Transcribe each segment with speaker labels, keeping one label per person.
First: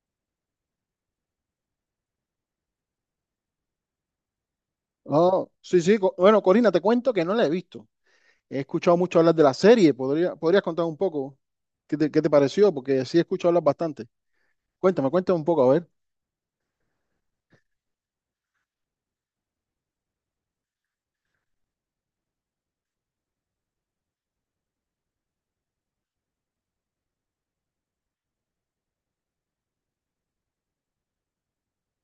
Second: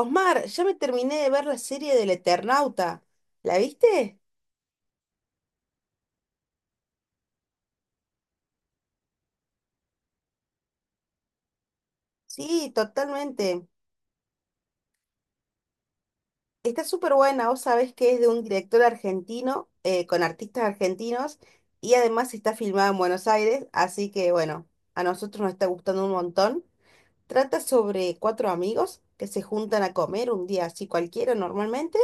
Speaker 1: Osmar, ya me terminé de ver la serie del Eternauta. ¿La viste?
Speaker 2: Oh, sí, sí. Bueno, Corina, te cuento que no la he visto. He escuchado mucho hablar de la serie. ¿Podrías contar un poco qué te
Speaker 1: Sí,
Speaker 2: pareció? Porque sí he escuchado hablar
Speaker 1: totalmente.
Speaker 2: bastante. Cuéntame, cuéntame un poco, a ver.
Speaker 1: Está súper buena. Vos sabés que es de un director argentino, con artistas argentinos, y además está filmada en Buenos Aires, así que bueno, a nosotros nos está gustando un montón. Trata sobre cuatro amigos que se juntan a comer un día así cualquiera normalmente,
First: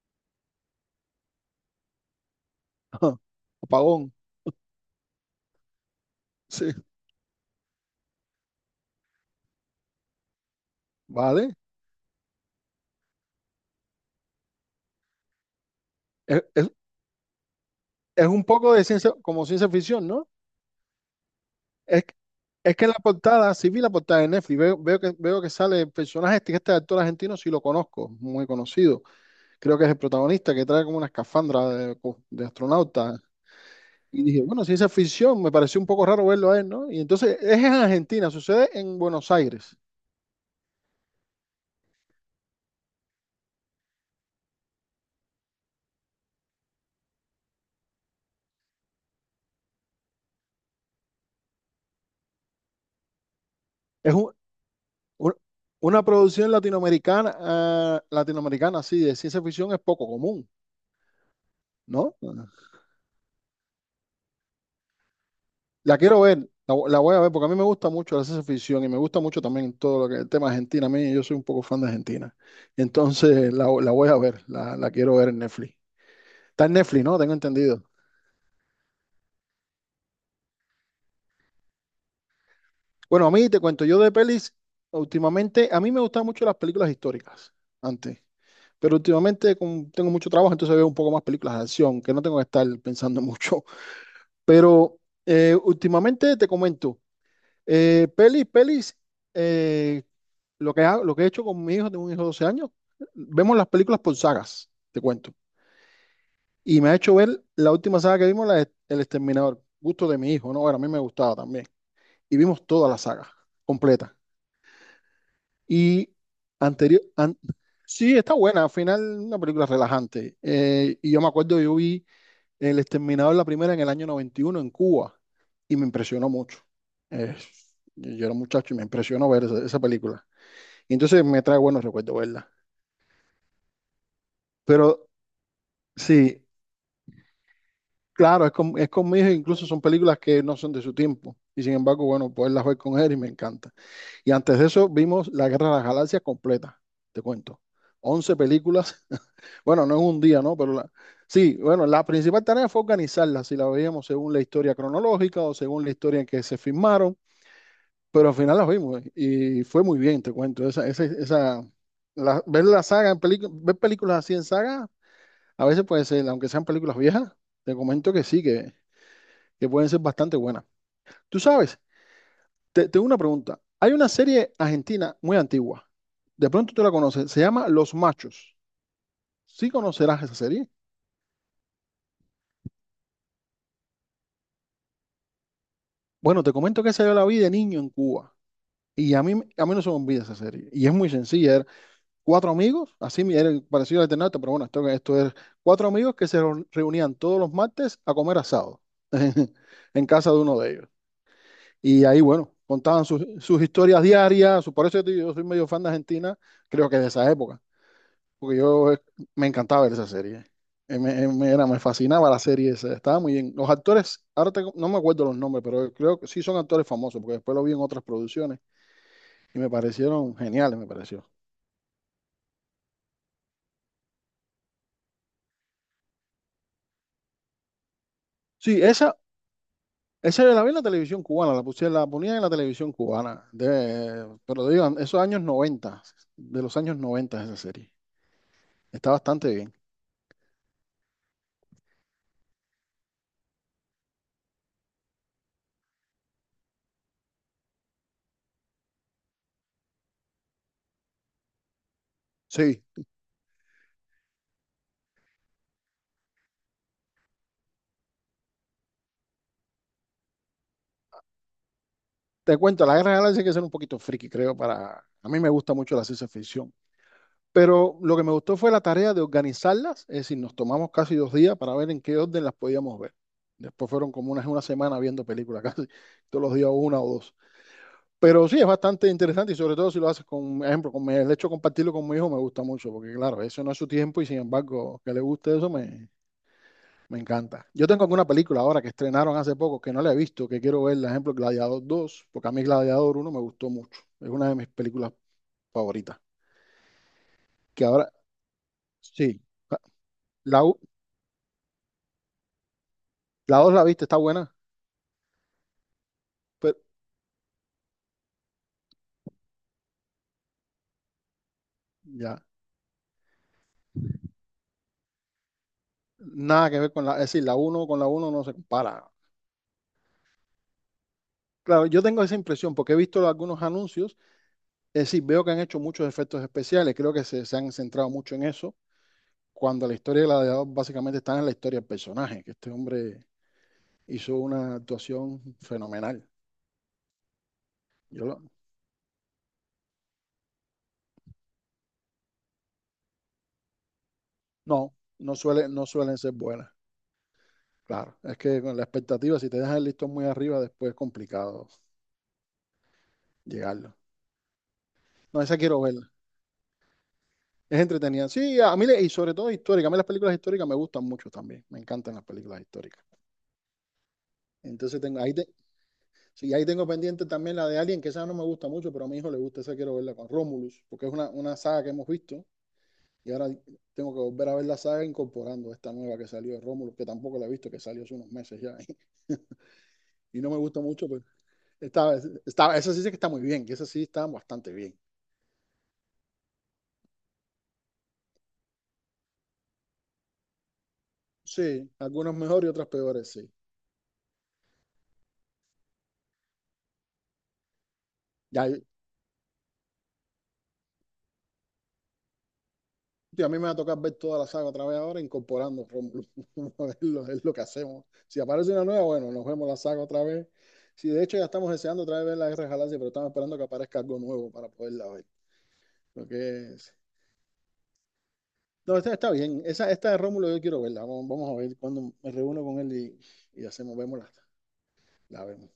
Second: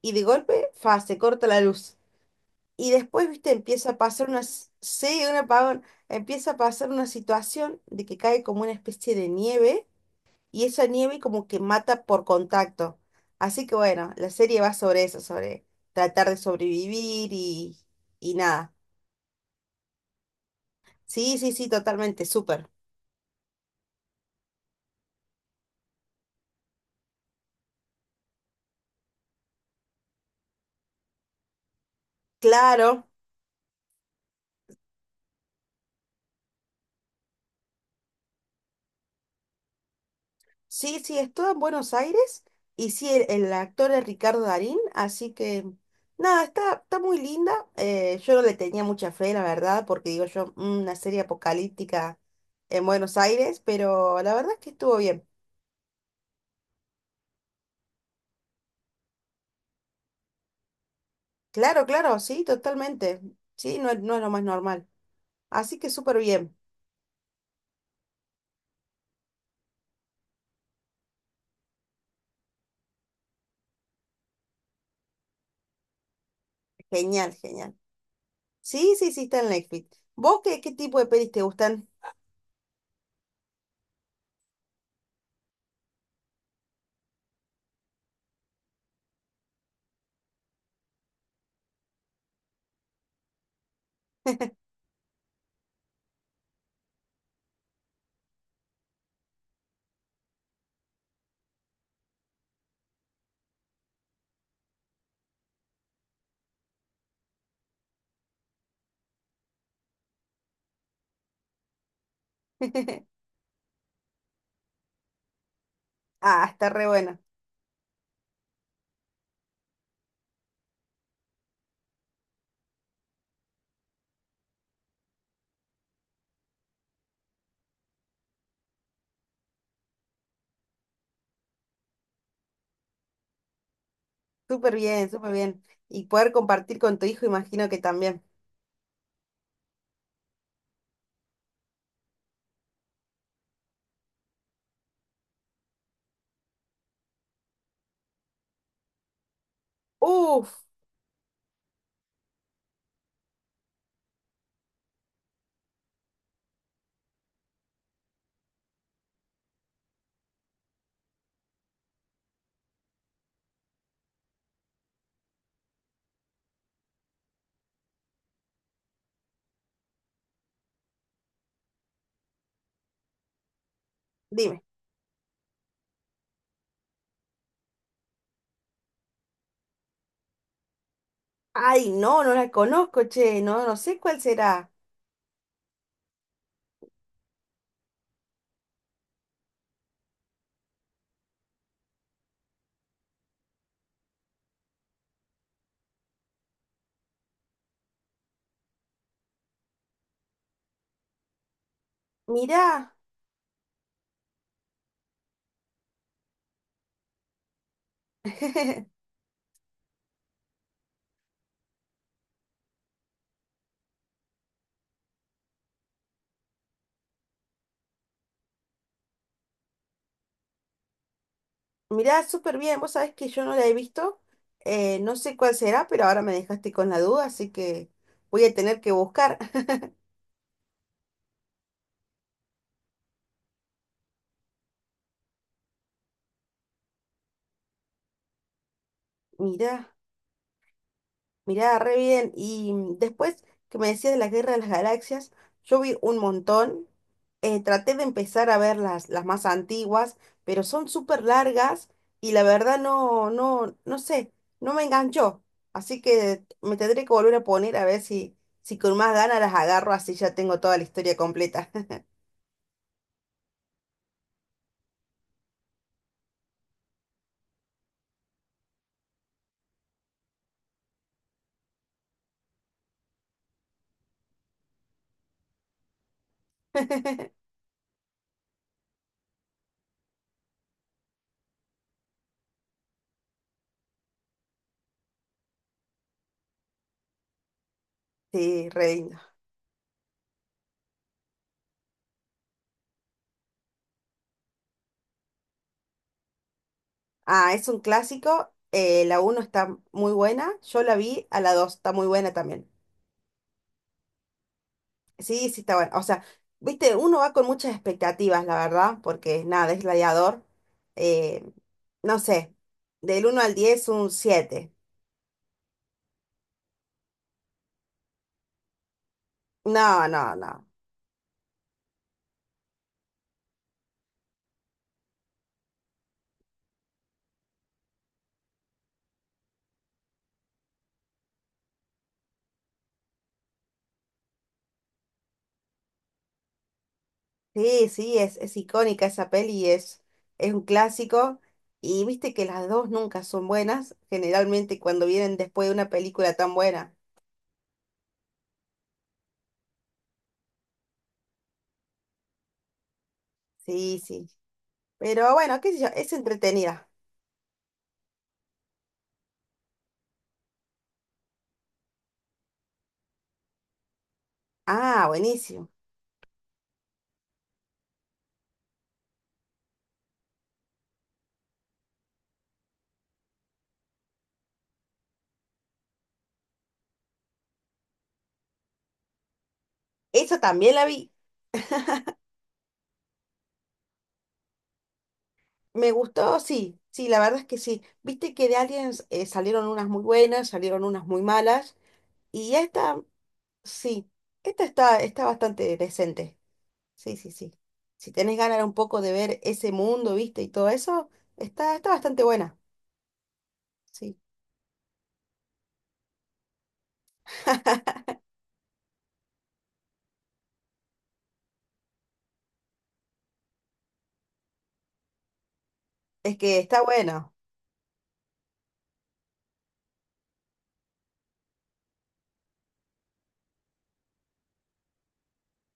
Speaker 1: y de golpe, fa, se corta la luz. Y después, viste, empieza a
Speaker 2: Apagón.
Speaker 1: pasar sí, un apagón, empieza a
Speaker 2: Sí,
Speaker 1: pasar una situación de que cae como una especie de nieve y esa nieve como
Speaker 2: vale.
Speaker 1: que mata por contacto. Así que bueno, la serie va sobre eso, sobre tratar de
Speaker 2: Es, es-
Speaker 1: sobrevivir
Speaker 2: es
Speaker 1: y
Speaker 2: un poco
Speaker 1: nada.
Speaker 2: de ciencia, como ciencia ficción, ¿no?
Speaker 1: Sí,
Speaker 2: Es, que-
Speaker 1: totalmente, súper.
Speaker 2: es que en la portada, sí vi la portada de Netflix, veo que sale el personaje, este actor argentino, sí lo conozco, muy conocido. Creo que es el protagonista que trae como una escafandra de
Speaker 1: Claro.
Speaker 2: astronauta. Y dije, bueno, si es afición, me pareció un poco raro verlo a él, ¿no? Y entonces es en Argentina, sucede en Buenos Aires.
Speaker 1: Sí, sí, es todo en Buenos Aires y sí, el actor es Ricardo Darín, así que nada, está muy linda. Eh, yo no le tenía mucha fe, la verdad, porque digo yo, "Mm, una serie apocalíptica en Buenos Aires",
Speaker 2: Es
Speaker 1: pero
Speaker 2: un-
Speaker 1: la verdad es que estuvo bien.
Speaker 2: un- una producción latinoamericana, así, de ciencia ficción es poco común,
Speaker 1: Claro,
Speaker 2: ¿no?
Speaker 1: claro, sí, totalmente. Sí, no, es- no es lo más normal. Así que
Speaker 2: La
Speaker 1: súper
Speaker 2: quiero ver,
Speaker 1: bien.
Speaker 2: la voy a ver, porque a mí me gusta mucho la ciencia ficción y me gusta mucho también todo lo que el tema Argentina. A mí, yo soy un poco fan de Argentina. Entonces la voy a ver, la quiero ver en Netflix. Está en Netflix, ¿no?
Speaker 1: Genial,
Speaker 2: Tengo
Speaker 1: genial.
Speaker 2: entendido.
Speaker 1: Sí, sí, sí, está en Netflix. ¿Vos qué, qué tipo de pelis te gustan?
Speaker 2: Bueno, a mí te cuento, yo de pelis, últimamente, a mí me gustan mucho las películas históricas, antes. Pero últimamente como tengo mucho trabajo, entonces veo un poco más películas de acción, que no tengo que estar pensando mucho. Pero últimamente te comento, pelis, pelis, eh, lo que hago- lo que he hecho con mi hijo, tengo un hijo de 12 años, vemos las películas por sagas, te cuento. Y me ha hecho ver la última saga que vimos, la de El Exterminador, gusto de mi hijo, ¿no? Bueno, a mí me gustaba también. Y vimos toda la saga completa. Y
Speaker 1: Ah, está re
Speaker 2: anterior,
Speaker 1: buena.
Speaker 2: an- sí, está buena, al final una película relajante. Y yo me acuerdo, yo vi El Exterminador, la primera en el año 91 en Cuba, y me impresionó mucho. Eh, yo era un muchacho y me impresionó ver esa, esa película. Y entonces me trae buenos recuerdos verla.
Speaker 1: Súper
Speaker 2: Pero
Speaker 1: bien, súper bien. Y poder
Speaker 2: sí,
Speaker 1: compartir con tu hijo, imagino que también.
Speaker 2: claro, es con mi hijo, incluso son películas que no son de su tiempo. Y sin embargo, bueno, poderlas ver con él y me encanta. Y antes de eso vimos La Guerra de las Galaxias completa, te cuento. 11 películas. Bueno, no en un día, ¿no?
Speaker 1: Uf,
Speaker 2: Sí, bueno, la principal tarea fue organizarlas, si la veíamos según la historia cronológica o según la historia en que se filmaron, pero al final las vimos y fue muy bien, te cuento. Ver la saga en películas, ver películas así en saga, a veces puede ser, aunque sean películas viejas, te comento que sí, que pueden ser bastante buenas. Tú sabes, tengo una pregunta. Hay una serie
Speaker 1: dime.
Speaker 2: argentina muy antigua. De pronto tú la conoces. Se llama Los Machos. ¿Sí conocerás esa serie?
Speaker 1: Ay, no, no la conozco, che, no, no sé cuál será.
Speaker 2: Bueno, te comento que esa yo la vi de niño en Cuba. Y a mí no se me olvida esa serie. Y es muy sencilla. Eran cuatro amigos, era parecido al Eternauta, pero bueno, esto es cuatro amigos que se reunían todos los martes a comer asado en casa de uno de ellos. Y ahí, bueno,
Speaker 1: Mirá,
Speaker 2: contaban sus historias diarias. Por eso yo te digo, yo soy medio fan de Argentina, creo que de esa época. Porque yo me encantaba ver esa serie. Me fascinaba la serie esa, estaba muy bien. Los actores, ahora no me acuerdo los nombres, pero creo que sí son actores famosos, porque después lo vi en otras producciones y me parecieron geniales, me pareció.
Speaker 1: mirá, súper bien. Vos sabés que yo no la he visto, no sé cuál será, pero ahora me dejaste con la duda, así que voy a tener
Speaker 2: Sí,
Speaker 1: que
Speaker 2: esa,
Speaker 1: buscar.
Speaker 2: esa yo la vi en la televisión cubana, la puse, la ponía en la televisión cubana, pero digan, esos años 90, de los años 90 esa serie. Está bastante bien.
Speaker 1: Mirá. Mirá, re bien. Y después que me decías de la Guerra de las Galaxias, yo vi un montón. Traté de empezar a ver las más antiguas, pero son súper largas y la verdad
Speaker 2: Sí,
Speaker 1: no sé, no me enganchó. Así que me tendré que volver a poner a ver si, si con más ganas las agarro, así ya tengo toda la historia completa.
Speaker 2: te cuento, la guerra de las Galaxias hay que ser un poquito friki, creo, para... A mí me gusta mucho la ciencia ficción. Pero lo que me gustó fue la tarea de organizarlas, es decir, nos tomamos casi 2 días para ver en qué orden las podíamos ver. Después fueron como unas una semana viendo películas casi, todos los días una o dos. Pero sí, es bastante interesante y sobre todo si lo haces con, ejemplo, el hecho de compartirlo con mi hijo me gusta mucho, porque claro, eso no es su tiempo y sin embargo que le guste eso me, me encanta. Yo tengo alguna película
Speaker 1: Sí,
Speaker 2: ahora que
Speaker 1: re lindo.
Speaker 2: estrenaron hace poco que no la he visto, que quiero ver, por ejemplo, Gladiador dos, porque a mí Gladiador uno me gustó mucho, es una de mis películas favoritas.
Speaker 1: Ah, es un
Speaker 2: Que ahora,
Speaker 1: clásico. Eh, la
Speaker 2: sí,
Speaker 1: uno está muy buena.
Speaker 2: la,
Speaker 1: Yo la vi, a la 2 está muy buena también.
Speaker 2: La 2 la viste, está buena,
Speaker 1: Sí, sí, está bueno. O sea,
Speaker 2: pero
Speaker 1: viste, uno va con muchas expectativas, la verdad, porque nada, es gladiador. Eh, no
Speaker 2: ya,
Speaker 1: sé, del uno al 10, un 7.
Speaker 2: nada que ver con la, es decir, la uno con la uno no se compara.
Speaker 1: No, no, no.
Speaker 2: Claro, yo tengo esa impresión porque he visto algunos anuncios, es decir, veo que han hecho muchos efectos especiales, creo que se han centrado mucho en eso, cuando la historia de Gladiador básicamente está en la historia del personaje, que este hombre hizo una actuación fenomenal.
Speaker 1: Sí, sí,
Speaker 2: Yo
Speaker 1: es,
Speaker 2: lo-
Speaker 1: es icónica esa peli, es un clásico. Y viste que las dos nunca son buenas, generalmente
Speaker 2: no,
Speaker 1: cuando
Speaker 2: no
Speaker 1: vienen después
Speaker 2: suele,
Speaker 1: de
Speaker 2: no
Speaker 1: una
Speaker 2: suelen ser
Speaker 1: película tan
Speaker 2: buenas,
Speaker 1: buena.
Speaker 2: claro, es que con la expectativa, si te dejas el listón muy arriba, después es complicado llegarlo.
Speaker 1: Sí, sí. Pero
Speaker 2: No, esa
Speaker 1: bueno, qué sé
Speaker 2: quiero
Speaker 1: yo,
Speaker 2: ver.
Speaker 1: es entretenida.
Speaker 2: Es entretenida. Sí, a mí, y sobre todo histórica. A mí las películas históricas me gustan mucho también. Me encantan las películas históricas. Entonces
Speaker 1: Ah, buenísimo.
Speaker 2: sí, ahí tengo pendiente también la de Alien, que esa no me gusta mucho, pero a mi hijo le gusta, esa quiero verla con Romulus, porque es una saga que hemos visto. Y ahora tengo que volver a ver la saga incorporando esta nueva que salió de Romulus, que tampoco la he visto, que salió hace unos meses ya.
Speaker 1: Eso
Speaker 2: Y no me
Speaker 1: también
Speaker 2: gusta
Speaker 1: la
Speaker 2: mucho,
Speaker 1: vi.
Speaker 2: pero esta, esa sí sé que está muy bien, que esa sí está bastante bien.
Speaker 1: Me gustó, sí, sí, la verdad es que sí. Viste que de Aliens salieron unas muy buenas, salieron unas muy malas,
Speaker 2: Sí, algunas
Speaker 1: y
Speaker 2: mejor y otras peores, sí.
Speaker 1: sí, esta está, está bastante decente. Sí, sí, sí. Si tenés ganas
Speaker 2: Ya,
Speaker 1: un poco de ver ese mundo, viste, y todo eso, está, está bastante buena.
Speaker 2: tío, a mí me va a tocar ver
Speaker 1: Sí,
Speaker 2: toda la saga otra vez ahora, incorporando Rómulo. Vamos a verlo, es lo que hacemos. Si aparece una nueva, bueno, nos vemos la saga otra vez. Si de hecho ya estamos deseando otra vez ver la Guerra de Galaxia, pero estamos esperando que aparezca algo nuevo para poderla ver. Lo
Speaker 1: es que
Speaker 2: que
Speaker 1: está
Speaker 2: es...
Speaker 1: bueno.
Speaker 2: No, esta está bien. Esa, esta de Rómulo yo quiero verla. Vamos, vamos a ver cuando me reúno con él y hacemos, vemos la vemos.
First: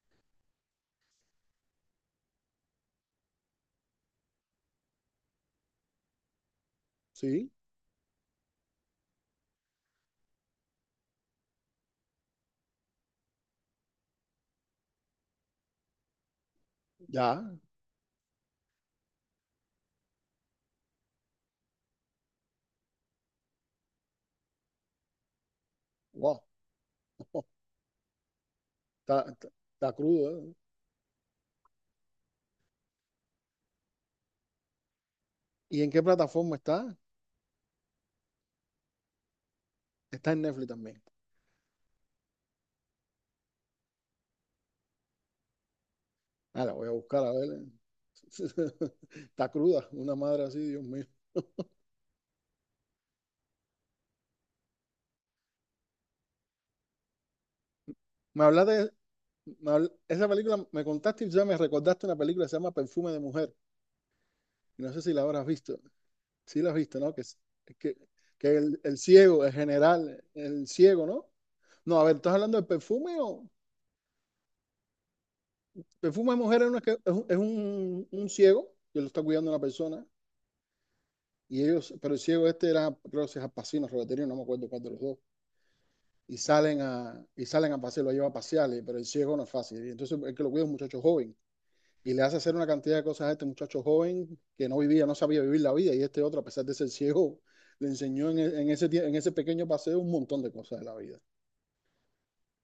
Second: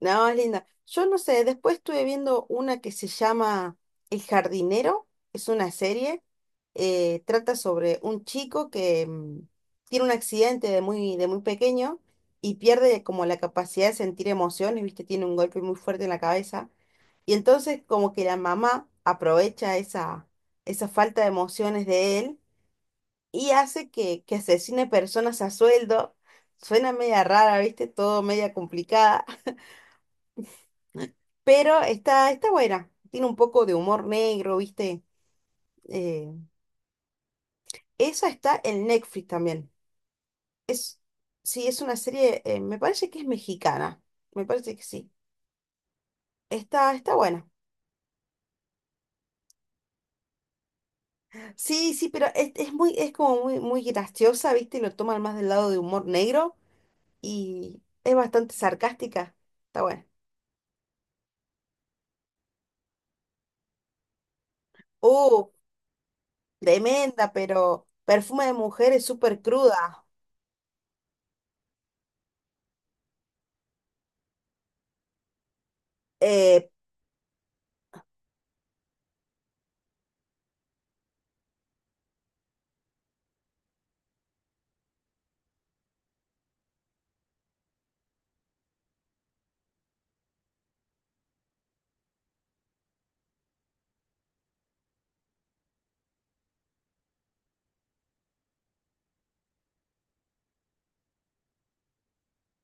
Speaker 1: No, es linda. Yo no sé, después estuve viendo una que se llama El Jardinero, es una serie,
Speaker 2: Sí,
Speaker 1: trata sobre un chico que tiene un accidente de muy pequeño y pierde como la capacidad de sentir emociones, ¿viste? Tiene un golpe muy fuerte en la cabeza y
Speaker 2: ya.
Speaker 1: entonces como que la mamá aprovecha esa falta de emociones de él y hace que asesine personas a sueldo.
Speaker 2: Wow.
Speaker 1: Suena media
Speaker 2: Oh,
Speaker 1: rara, ¿viste? Todo media
Speaker 2: Está,
Speaker 1: complicada.
Speaker 2: está, está crudo, ¿eh?
Speaker 1: Pero está, está buena. Tiene un poco de humor negro, ¿viste?
Speaker 2: ¿Y en qué
Speaker 1: Eh,
Speaker 2: plataforma está?
Speaker 1: Esa está en Netflix también.
Speaker 2: Está en Netflix
Speaker 1: Es,
Speaker 2: también.
Speaker 1: sí, es una serie, me parece que es mexicana. Me parece que sí.
Speaker 2: Ah, la voy a
Speaker 1: Está, está
Speaker 2: buscar a
Speaker 1: buena.
Speaker 2: ver. Está cruda, una madre así, Dios mío.
Speaker 1: Sí, sí, pero es muy, es como muy, muy graciosa, ¿viste? Lo toman más del lado de humor negro y es
Speaker 2: Me
Speaker 1: bastante
Speaker 2: hablaste,
Speaker 1: sarcástica. Está buena.
Speaker 2: esa película, me contaste y ya me recordaste una película que se llama Perfume de Mujer. Y no sé si la
Speaker 1: Uh,
Speaker 2: habrás visto. Sí la has visto, ¿no?
Speaker 1: tremenda, pero
Speaker 2: Que,
Speaker 1: Perfume de
Speaker 2: que el,
Speaker 1: Mujer
Speaker 2: el
Speaker 1: es súper
Speaker 2: ciego, el
Speaker 1: cruda.
Speaker 2: general, el ciego, ¿no? No, a ver, ¿estás hablando de perfume o...? Perfume de Mujer es,
Speaker 1: Eh,
Speaker 2: una que- es un ciego que lo está cuidando una persona. Y ellos, pero el ciego este era, creo que se es Alpacino, Roberterio, no me acuerdo cuál de los dos y salen a pasear, lo lleva a pasear, pero el ciego no es fácil. Y entonces el que lo cuida es un muchacho joven. Y le hace hacer una cantidad de cosas a este muchacho joven que no vivía, no sabía vivir la vida, y este otro, a pesar de ser ciego, le enseñó en ese pequeño paseo un montón de cosas de la vida.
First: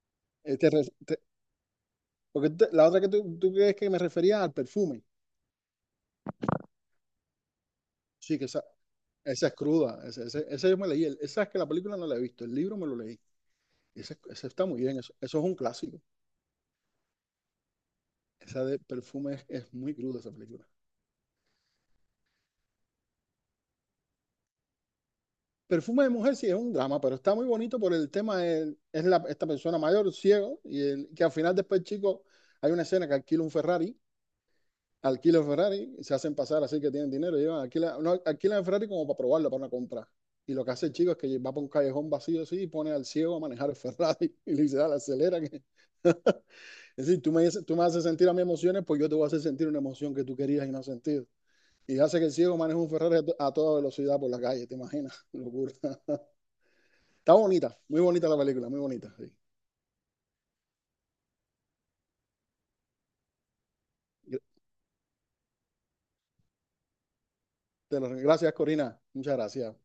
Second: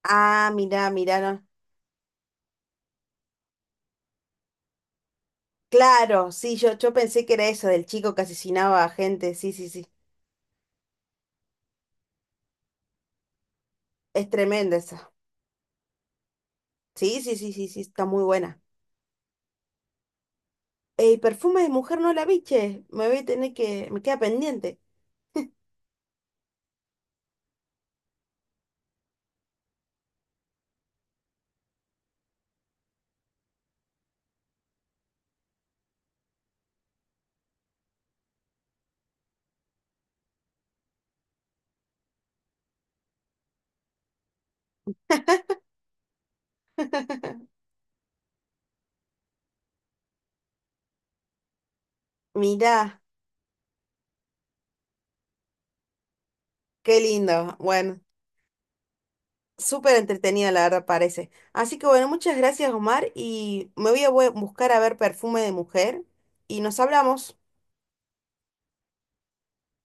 Speaker 2: Este,
Speaker 1: mirá, mirá,
Speaker 2: te-
Speaker 1: no,
Speaker 2: porque la otra que tú crees que me refería al perfume,
Speaker 1: claro, sí, yo pensé que era eso, del chico que
Speaker 2: sí, que
Speaker 1: asesinaba a gente,
Speaker 2: esa
Speaker 1: sí,
Speaker 2: es
Speaker 1: sí, sí.
Speaker 2: cruda, esa yo me leí, esa es que la película no la he visto, el libro me lo leí, esa
Speaker 1: Es
Speaker 2: esa está
Speaker 1: tremenda
Speaker 2: muy bien,
Speaker 1: esa.
Speaker 2: eso es un clásico,
Speaker 1: Sí, sí, sí, sí, sí, está muy buena.
Speaker 2: esa de perfume es, muy cruda esa película.
Speaker 1: El perfume de mujer no la biche. Me voy a tener que, me queda pendiente.
Speaker 2: Perfume de mujer sí es un drama, pero está muy bonito por el tema de, esta persona mayor, ciego, que al final después, chico, hay una escena que alquila un Ferrari, y se hacen pasar así que tienen dinero, llevan, alquila, no, alquilan el Ferrari como para probarlo, para una compra. Y lo que hace el chico es que va por un callejón vacío así y pone al ciego a manejar el Ferrari y le dice, dale, acelera. Es decir, tú me, dices- tú me haces sentir a mis emociones, pues yo te voy a hacer sentir una emoción que tú querías y no has sentido. Y hace que el ciego maneje un
Speaker 1: Mirá,
Speaker 2: Ferrari a toda velocidad por la calle, ¿te imaginas? Locura.
Speaker 1: qué
Speaker 2: Está
Speaker 1: lindo.
Speaker 2: bonita,
Speaker 1: Bueno,
Speaker 2: muy bonita la película, muy bonita, sí.
Speaker 1: súper entretenida la verdad parece. Así que bueno, muchas gracias Omar y me voy a bu- buscar a ver perfume de mujer y nos hablamos.
Speaker 2: Gracias, Corina. Muchas gracias.